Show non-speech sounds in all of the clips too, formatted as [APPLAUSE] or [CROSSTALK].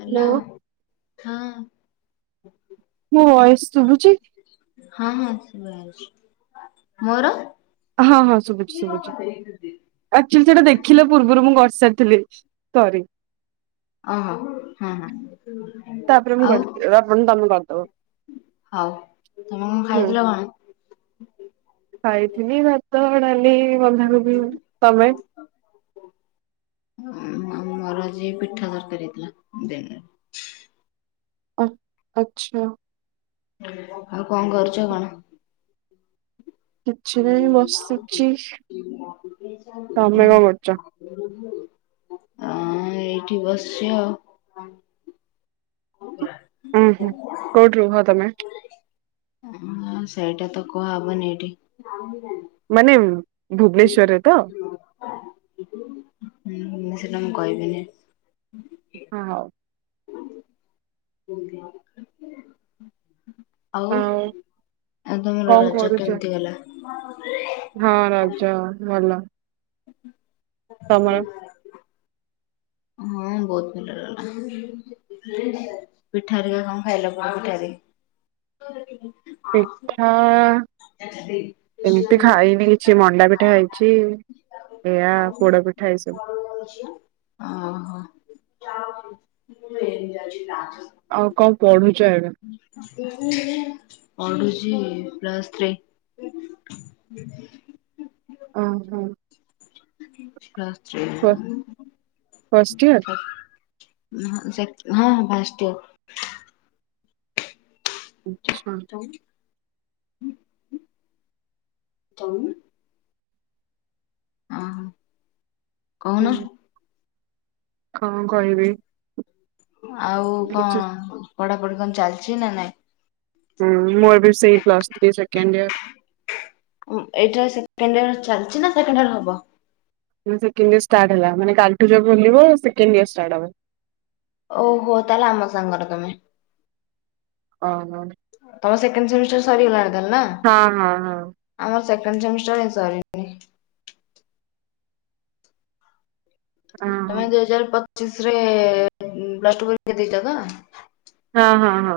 Hello hello ହଁ। ମୋ voice ଶୁଭୁଚି। ହଁ ହଁ ଶିଭାଯାଉଚି ମୋର? ହଁ ହଁ ଶୁଭୁଚି ଶୁଭୁଚି ଆକଚୁଲି ସେଟା ଦେଖିଲେ ପୂର୍ବରୁ ମୁଁ ଗଢ଼ିସାରିଥିଲି ସରି। ଓହୋ ହଁ ହଁ। ତାପରେ ମୁଁ ଆଉ ଗଢିଥି [UNINTELLIGIBLE] ତମୁ [UNINTELLIGIBLE] ହଉ ତମେ କଣ ହୁଁ। ଖାଇଥିଲ କଣ ଖାଇଥିଲି ଭାତ, ଡାଲି, ବନ୍ଧାକୋବି ତମେ? ଆଉ ମୋର ଆଜି ପିଠା ତରକାରୀ ହେଇଥିଲା ଦିନରେ। ଆ ଆଚ୍ଛା। ଆଉ କଣ କରୁଚ କଣ? କିଛି ନାହିଁ ବସିଛି। ହୁଁ। ତମେ କଣ କରୁଛ ଆଁ ଏଇଠି ବସଚି ଆଉ। ହଁ ପରା। ଉଁ ହୁଁ କୋଉଠି ରୁହ ତମେ? ଅଁହଁ ସେଇଟା ତ କୁହାହବନି ଏଇଠି। ମାନେ ଭୁବନେଶ୍ଵରରେ ତ? ହଁ ସେଟା ମୁଁ କହିବିନି। ହଁ ହଉ। [UNINTELLIGIBLE] ଆଉ ଆ ତମର କଣ ରଜ କରୁଛ? କେମିତି ଗଲା? ହଁ ରଜ ଭଲ। ହଁ। ତମର ହଁ ବହୁତ ଭଲ ଲାଗେ। ପିଠା ହେରିକା କଣ ଖାଇଲ ବାହୁଡ଼ାରେ? ପିଠା [UNINTELLIGIBLE] ଏମିତି ଖାଇନି କିଛି ମଣ୍ଡା ପିଠା ହେଇଚି। ଏୟା ପୋଡ ପିଠା ଏଇ ସବୁ। ତମ ଝିଅ ଓ ହ! ଆଉ କଣ ପଢୁଛ ଏବେ? ପଢୁଛି ପ୍ଲଶ୍ ଥ୍ରୀ। ଓହୋ [UNINTELLIGIBLE] ଫ ଫଷ୍ଟ ଇୟର? ହଁ ସେକ୍ ହଁ ଫାଷ୍ଟ୍ ଇଅର୍। ଆଚ୍ଛା। [UNINTELLIGIBLE] ଓହୋ କହୁନ। ହୁଁ କଣ କହିବି? ଆଉ କିଛି କଣ ପଢାପଢି କଣ ଚାଲିଛି ନା ନାଇଁ? ହୁଁ ମୋର ବି ସେଇ ପ୍ଲସ ତ୍ରି ସେକେଣ୍ଡ ଇୟର। ଉଁ ଏଇଟା ସେକେଣ୍ଡ ଇଅର ଚାଲିଛି ନା ସେକେଣ୍ଡ ଇୟର୍ ହବ? ସେକେଣ୍ଡ ଇୟର୍ ଷ୍ଟାର୍ଟ ହେଲା ମାନେ କାଲିଠୁ ଯଉ ଖୋଲିବ ସେକେଣ୍ଡ ଇୟର୍ ଷ୍ଟାର୍ଟ ହବ। ଓହୋ ତାହେଲେ ଆମ ସାଙ୍ଗର ତମେ। ଓହୋ। ତମ ସେକେଣ୍ଡ ସେମିଷ୍ଟର ସରିଗଲାଣି ତାହେଲେ ନା? ହଁ ହଁ ହଁ। ଆମର ସେକେଣ୍ଡ ସେମିଷ୍ଟାର ହେଁ ସରି ହଁ ହଁ ତମେ ଦୁଇ ହଜାର ପଚିଶରେ ପ୍ଲଶ୍ ଟୁ ପରୀକ୍ଷା ଦେଇଛ ତ? ହଁ ହଁ ହଁ।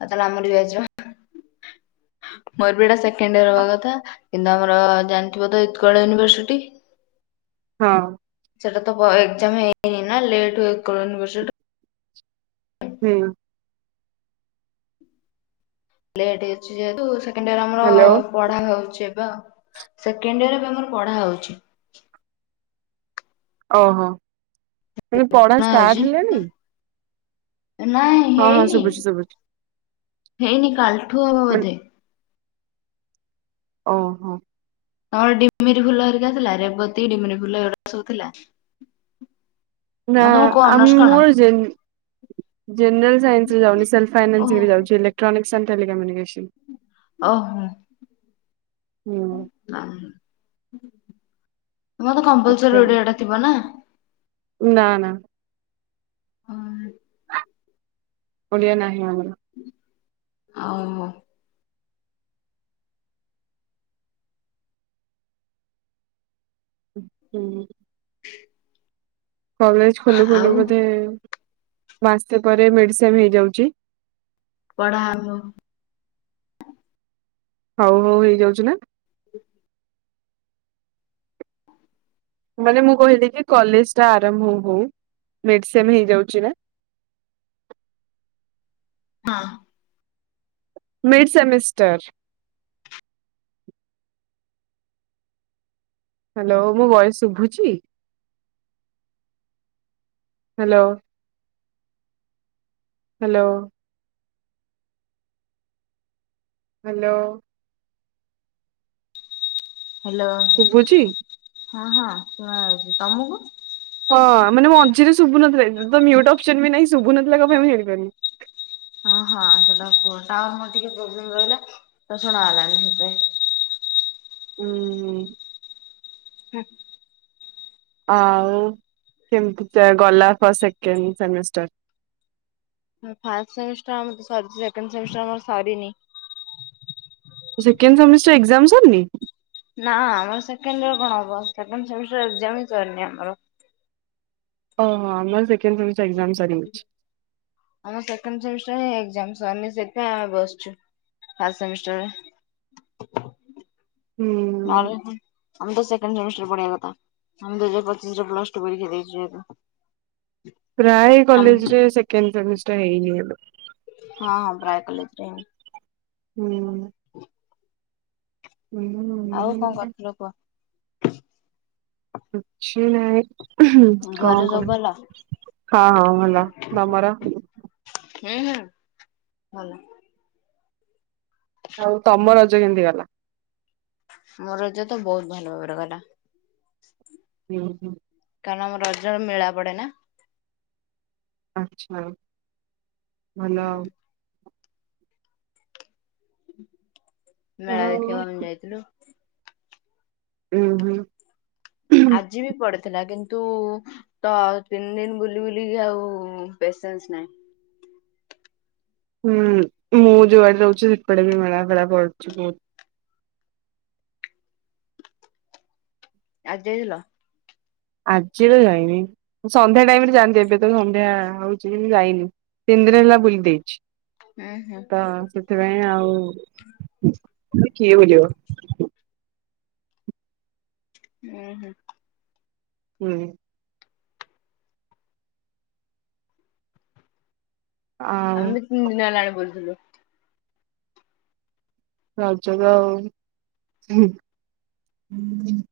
ଆଉ ତାହେଲେ ଆମରି ବ୍ୟାଚ୍ ର। ମୋର ବି ଏଟା ସେକେଣ୍ଡ ଇୟର ହବା କଥା କିନ୍ତୁ ଆମର ଜାଣିଥିବ ତ ଉତ୍କଳ ୟୁନିଭର୍ସିଟି ହଁ। ସେଇଟା ତ ଭ ଏକ୍ଜାମ ହେଇନି ନା ଲେଟ୍ ହୁଏ ଉତ୍କଳ ୟୁନିଭର୍ଶିଟିରେ। ହୁଁ। ଲେଟ୍ ହେଉଛି ଯେହେତୁ ସେକେଣ୍ଡ ଇୟର୍ ଆମର ହ୍ୟାଲୋ। ପଢ଼ା ହଉଛି ଏବେ ଆଉ ସେକେଣ୍ଡ ଇୟର ଏବେ ଆମର ପଢ଼ା ହଉଛି। ଓହୋ ପଢା ଷ୍ଟାର୍ଟ ହେଲାଣି। ନାାଇଁ ହଁ ହଁ ଶୁଭୁଛି ଶୁଭୁଛି ହେଇନି କାଲିଠୁ ହବ ମାନେ ବୋଧେ। ଓହୋ। ତମର ଡିମିରି ଫୁଲ ହେରିକା ଥିଲା ରେବତୀ ଡିମିରି ଫୁଲ ଏଗୁଡା ସବୁ ଥିଲା। ନା ତମର କୋଉ ଆମ ଅନର୍ସ କଣ? ମୋର ଯେ ଜେନେରାଲ ସାଇନ୍ସରେ ଯାଉନି [UNINTELLIGIBLE] ଓହୋ ଫାଇନାନ୍ସରେ ଯାଉଛି [UNINTELLIGIBLE] ଓହୋ ହୁଁ ଆ ତମର ତ ଆଚ୍ଛା କମ୍ପଲସରୀ ଅଡିଓ ଟା ଥିବ ନା। ନା ନା ହ ପଡିଆ ନାହିଁ ଆମର। ହଉ ହୁଁ କଲେଜ ଖୋଲୁ ଖୋଲୁ ଆଉ ବୋଧେ ମାସେ ପରେ ମେଡ଼ିସିନ ହେଇଯାଉଛି। ପଢ଼ାହବ। ହଉ ହଉ ହେଇଯାଉଛି ନା। ମାନେ ମୁଁ କହିଲି କି କଲେଜ ଟା ଆରମ୍ଭ ହଉ ମେଡ଼ିସିନ ହେଇଯାଉଛି ନା। ହଁ ମିଡ଼୍ ସେମିଷ୍ଟର ହ୍ୟାଲୋ ମୁଁ ବୟସ ଶୁଭୁଛି ହ୍ୟାଲୋ। ହ୍ୟାଲୋ ହ୍ୟାଲୋ ହ୍ୟାଲୋ ଶୁଭୁଛି ହଁ ହଁ ଶୁଣାଉଛି। ତମକୁ? ହଁ ମାନେ ମଝିରେ ଶୁଭୁନଥିଲା କିଛି ତ ମ୍ୟୁଟ ଅପସନ ବି ନାହିଁ ଶୁଭୁନଥିଲା କଣ ପାଇଁ ମୁଁ ଜାଣିପାରୁନି। ହଁ ହଁ [UNINTELLIGIBLE] ଟାୱର ମୋର ଟିକେ ପ୍ରୋବଲେମ ରହିଲା ତ ଶୁଣା ହେଲାନି ସେଥିପାଇଁ। ହୁଁ ହୁଁ। ଆଉ କେମିତି ଗଲା first second semester? First semester ଆମର ସରିଛି ସେକେଣ୍ଡ ସେମିଷ୍ଟର ଆମର ସରିନି। ସେକେଣ୍ଡ ସେମିଷ୍ଟର ଏକ୍ଜାମ ସରିନି? ନା ଆମର ସେକେଣ୍ଡ ର କଣ ହବ ସେକେଣ୍ଡ ସେମିଷ୍ଟାର ଏକ୍ଜାମ ସରିନି ଆମର। ଓହୋ ଆମର ସେ ସେକେଣ୍ଡ ସେମିଷ୍ଟର ଏକ୍ଜାମ [UNINTELLIGIBLE] ଆମ ସେକଣ୍ଡ ସେମିଷ୍ଟର ଏକ୍ଜାମ ସରିନି ସେଟା ବସିଚୁ ଥାର୍ଡ ସେମିଷ୍ଟାର ହୁଁ ନହଲେ ନା ଆମ ତ ସେ ସେକେଣ୍ଡ ସେମିଷ୍ଟର ପଢିବା କଥା [UNINTELLIGIBLE] ପ୍ଲସ ଟୁ ପରୀକ୍ଷା ଦେଇଛୁ ଏବେ। ପ୍ରାୟ କଲେଜରେ ସେକେଣ୍ଡ ସେମିଷ୍ଟର ହେଇନି ଏବେ। ହଁଁ ପ୍ରାୟ କଲେଜରେ ହେଇନି। ହୁଁ ଆଉ କଣ ହୁଁ କରୁଥିଲ କୁହ? କିଛି ନାଇଁ। ଘରେ କଣ ସବୁ କଣ ଭଲ? ହଁ ହଁ ଭଲ। ତମର? ହୁଁ ହୁଁ ଭଲ। ଆଉ ତମ ରଜ କେମିତି ଗଲା? ମୋ ରଜ ତ ବହୁତ ଭଲ ଭାବରେ ଗଲା। ହୁଁ ହୁଁ। କାରଣ ଆମର ରଜ ମେଳା ପଡେନା। ଆଚ୍ଛା ଭଲ ଉଁ ଆଉ। ମେଳା ଆଉ ଦେଖିବାକୁ ଆମେ ଯାଇଥିଲୁ। ଉଁ ହୁଁ। ଆଜି ବି ପଡିଥିଲା କିନ୍ତୁ ତ ତିନି ଦିନ ବୁଲି ବୁଲିକି ଆଉ ପେସେନ୍ସ ନାହିଁ। ହୁଁ ମୁଁ ଯୋଉ ଆଡେ ରହୁଛି ସେପଟେ ବି ମେଳା ଫେଳା ପଡୁଛି ବହୁତ। ଆଜି ଯାଇଥିଲ? ଆଜି ତ ଯାଇନି ସନ୍ଧ୍ୟା ଟାଇମ୍ ରେ ଯାଆନ୍ତି ଏବେ ତ ସନ୍ଧ୍ୟା ହଉ ଛି କିନ୍ତୁ ଯାଇନି ତିନି ଦିନ ହେଲା ବୁଲି ଦେଇଛି। ଉଁ ହୁଁ। ତ ସେଥିପାଇଁ ଆଉ କିଏ ବୁଲିବ। ଉଁ ହୁଁ। ହୁଁ। ଆଉ ଆମେ ତିନି ଦିନ ହେଲାଣି ବୁଲୁଥିଲୁ। ରଜରେ ଆଉ ହୁଁ ହୁଁ।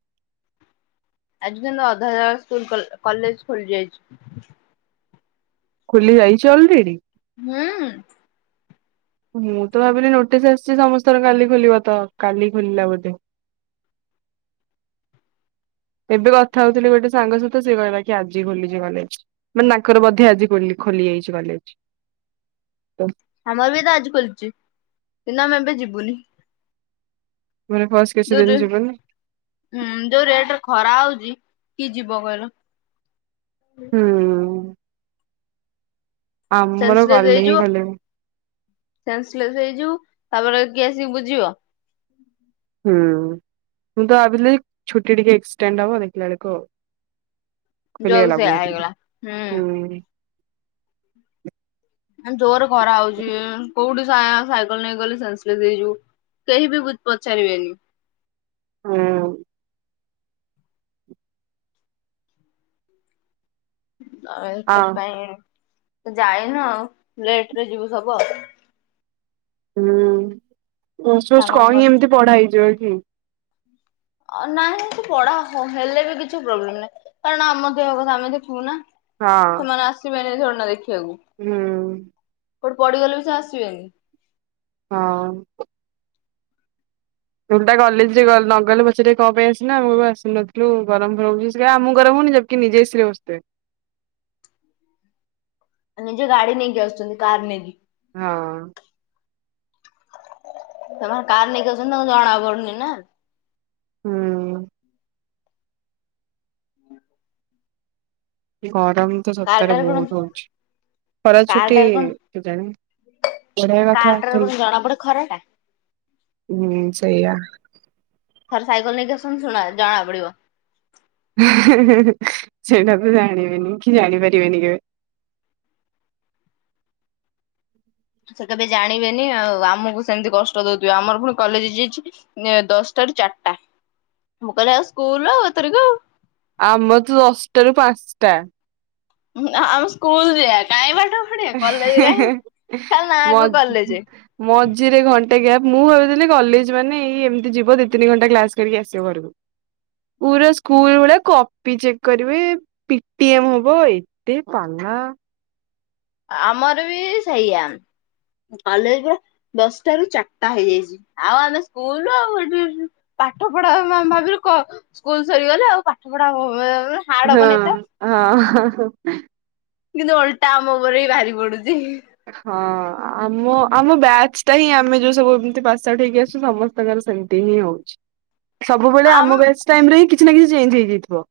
ଆଜି କିନ୍ତୁ ଅଧା ଅଧା ସ୍କୁଲ୍ କଲ କଲେଜ ଖୋଲି ଯାଇଛି। ଖୋଲି ଯାଇଛି ଅଲରେଡି? ହୁଁ। ମୁଁ ତ ଭାବିଲି ନୋଟିସ୍ ଆସିଛି ସମସ୍ତଙ୍କର କାଲି ଖୋଲିବ ତ କାଲି ଖୋଲିଲା ବୋଧେ? ଏବେ କଥା ହଉଥିଲି ଗୋଟେ ସାଙ୍ଗ ସହିତ ସିଏ କହିଲା କି ଆଜି ଖୋଲିଛି କଲେଜ। ମାନେ ତାଙ୍କର ବୋଧେ ଆଜି ଖୋଲି ଖୋଲିଯାଇଛି କଲେଜ। ତ ଆମର ବି ତ ଆଜି ଖୋଲିଛି କିନ୍ତୁ ଆମେ ଏବେ ଯିବୁନି। ମାନେ ଫାଷ୍ଟ୍ କିଛି ଦିନ ଯିବନି। ହୁଁ ଯୋଉ ରେଟ୍ ରେ ଖରା ହଉଛି କିଏ ଯିବ କହିଲ? ହୁଁ ଆମର କାଲି ହିଁ ଖୋଲିବ। ସେନ୍ସସ୍ଲେଶ୍ ହେଇଯିବୁ ତାପରେ କିଏ ଆସିକି ବୁଝିବ। ହୁଁ ମୁଁ ତ ଭାବିଲି ଛୁଟି ଟିକେ ଏକ୍ସଟେଣ୍ଡ ହବ ଦେଖିଲା ବେଳକୁ ଜୋକ୍ ଖୋଲିଗଲା ସେଇଆ ବହୁତ ଜଲ୍ଦି ହେଇଗଲା ହୁଁ। ଆଉ ଜୋରେ ଖରା ହଉଛି କୋଉଠି ସା ସାଇକେଲ ନେଇକି ଗଲେ ସେନ୍ସସ୍ଲେଶ୍ ହେଇଯିବୁ। କେହି ବି ପଚାରିବେନି। ହୁଁ। ଆଉ ଆ ସେଥିପାଇଁ ଯାଇନୁ ଆଉ ଲେଟ୍ ରେ ଯିବୁ ସବୁ ଆଉ। ହୁଁ ପୋଷ୍ଟ ଫୋଷ୍ଟ ସାଙ୍ଗମାନଙ୍କ କହି ଏମିତି ପଢା ହେଇଯିବ କି? ଅ ନାଇଁ ସେ ପଢା ହ ହେଲେ ବି କିଛି ପ୍ରୋବ୍ଲେମ୍ ନାହିଁ କାରଣ ଆମର ଦେହ କଥା ଆମେ ଦେଖିବୁ ନାଁ। ହଁ ସେମାନେ ଆସିବେନି ଥୋଡିନା ଦେଖିବାକୁ। ହୁଁ। କୋଉଠି ପଡିିଗଲେ ବି ସେ ଆସିବେନି। ହଁ। [INAUDIBLE] କଲେଜ ଗଲ ନ ଗଲେ ପଚାରିବେ କଣ ପାଇଁ ଆସିିନ ମୁଁ ବି ଆସୁନଥିଲୁ ଗରମର ରହୁଛି ସିଏ ଆମକୁ ଗରମ ହଉନି ଯେ କି ନିଜେ ଏସି ରେ ବସିଥିବେ। ଆ ନିଜେ ଗାଡି ନେଇକି ଆସୁଛନ୍ତି କାର୍ ନେଇକି। ହଁ। ତମର କାର ନେଇକି ଯାଉଛନ୍ତି ତାଙ୍କୁ ଜଣା ପଡୁନି ନା। ହୁଁ। ଗରମ ତ ସପ୍ତାହରେ କାରଟାରେ କଣ ବହୁତ ହଉଛି। ଖରା ଛୁଟି କାରଟାରେ କଣ ହେଲାଣି ବଢିଆ କଥା କାରଟାରେ ତାହାଲେ କଣ ଜଣା ପଡେ ଖରା ଟା ହୁଁ ସେୟା। ଥରେ ସାଇକେଲ ନେଇକି ଆସନ୍ତୁ ନା ଜଣା ପଡିବ। ସେଇଟା ତ ଜାଣିବେନି କି ଜାଣିପାରିବେନି କେବେ। ସେ କେବେ ଜାଣିବେନି ଆଉ ଆମକୁ ସେମିତି କଷ୍ଟ ଦଉଥିବେ ଆମର ପୁଣି କଲେଜ ଯାଇଛି। ଦଶଟା ରୁ ଚାରିଟା ମୁଁ କହିଲି ଆଉ ସ୍କୁଲ ଆଉଥରକୁ ଆଉ। ଆମର ତ ଦଶଟାରୁ ପାଞ୍ଚଟା। ଆମେ ସ୍କୁଲ ଯଆ କାଇଁ ପାଠ ପଢିବା କଲେଜ କାହିଁ ଖାଲି ମ ନାଁକୁ କଲେଜ ମଝିରେ ଘଣ୍ଟେ ଗ୍ୟାପ୍। ମୁଁ ଭାବିଥିଲି କଲେଜ ମାନେ ଏଇ ଏମିତି ଯିବ ଦି ତିନି ଘଣ୍ଟା କ୍ଲାସ କରିକି ଆସିବ। ପୁରା ସ୍କୁଲ ଭଳିଆ କପି ଚେକ୍ କରିବେ। ପି ଟି ଏମ ହବ ଏତେ ପାଲା। ଆମର ବି ସେଇଆ କଲେଜ ଦଶଟାରୁ ଚାରିଟା ହେଇଯାଇଛି। ଆଉ ଆମେ ସ୍କୁଲ [UNINTELLIGIBLE] ପାଠ ପଢା ଭାବ ସ୍କୁଲ ସରିଗଲେ ଆଉ ପାଠ ପଢା ହ ହଁ ହଁ। କିନ୍ତୁ ଓଲଟା ଆମ ଉପରେ ବି ଭାରି ପଡୁଛି। ହଁ ଆମ ଆମ ବ୍ୟାଚ୍ ଟା ହିଁ ଆମେ ଯୋଉ ସବୁ ଏମତି ପାସ ଆଉଟ ହେଇକି ଆସିଛୁ ସମସ୍ତେ ତାଙ୍କର ସେମିତି ହିଁ ହଉଛି। ସବୁବେଳେ ଆମ ବ୍ୟାଚ ଟାଇମରେ ହଁ କିଛି ନା କିଛି ଚେଞ୍ଜ ହେଇଯାଇଥିବ।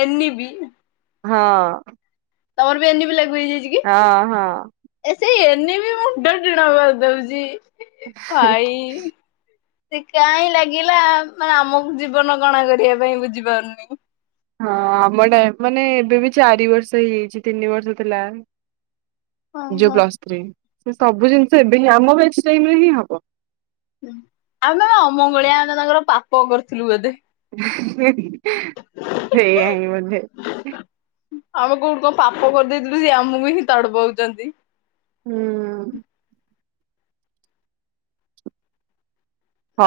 N E P. ହଁ। ତମର ବି ଏନ୍ ଇ ପି ଲାଗୁ ହେଇଯାଇଛି କି? ହଁ ହଁ। ଏ ସେଇ ଏନ୍ ଇ ପି ବି ମୁଣ୍ଡ ଟିଣ କରିଦଉଛି ଭାଇ। ସେ କାହିଁ ଲାଗିଲା ମାନେ ଆମକୁ ଜୀବନ କଣା କରିବା ପାଇଁ ବୁଝି ପାରୁନି। ହଁ ଆମ ଟାଇମ ମାନେ ଏବେ ବି ଚାରି ବର୍ଷ ହେଇଯାଇଛି ତିନି ବର୍ଷ ଥିଲା। ହଁ ଯୋଉ ହଁ। ପ୍ଲସତ୍ରି ସେ ସବୁ ଜିନିଷ ଏବେ ହିଁ ଆମ ବ୍ୟଚ ଟାଇମ୍ ରେ ହିଁ ହବ। ଆମେ ପା ଅମଙ୍ଗଳିଆ ଆମେ ତାଙ୍କର ପାପ କରିଥିଲୁ ବୋଧେ। ସେଇଆ ହିଁ ବୋଧେ। ଆମେ କୋଉଠି କଣ ପାପ କରିଦେଇଥିଲୁ ସିଏ ଆମକୁ ହିଁ ତଡ ପଉଛନ୍ତି। ହୁଁ।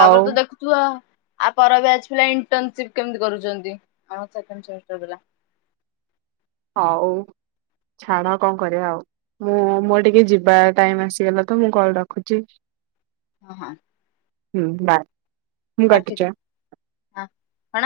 ତାପରେ ତ ଦେଖୁ ଆ ପର ବ୍ୟାଚ ପିଲା ଇଣ୍ଟନସିପ କେମିତି କରୁଛନ୍ତି। [INAUDIBLE] ହଉ ଛାଡ କଣ କରିବା ଆଉ। ମୁଁ ମୋର ଟିକେ ଯିବା ଟାଇମ ଆସିଗଲା ତ ମୁଁ କଲ ରଖୁଛି। ହଁ ହଁ। ହୁଁ ବାଏ ମୁଁ ରଖିଦେ [UNINTELLIGIBLE] ହଁ କଣ?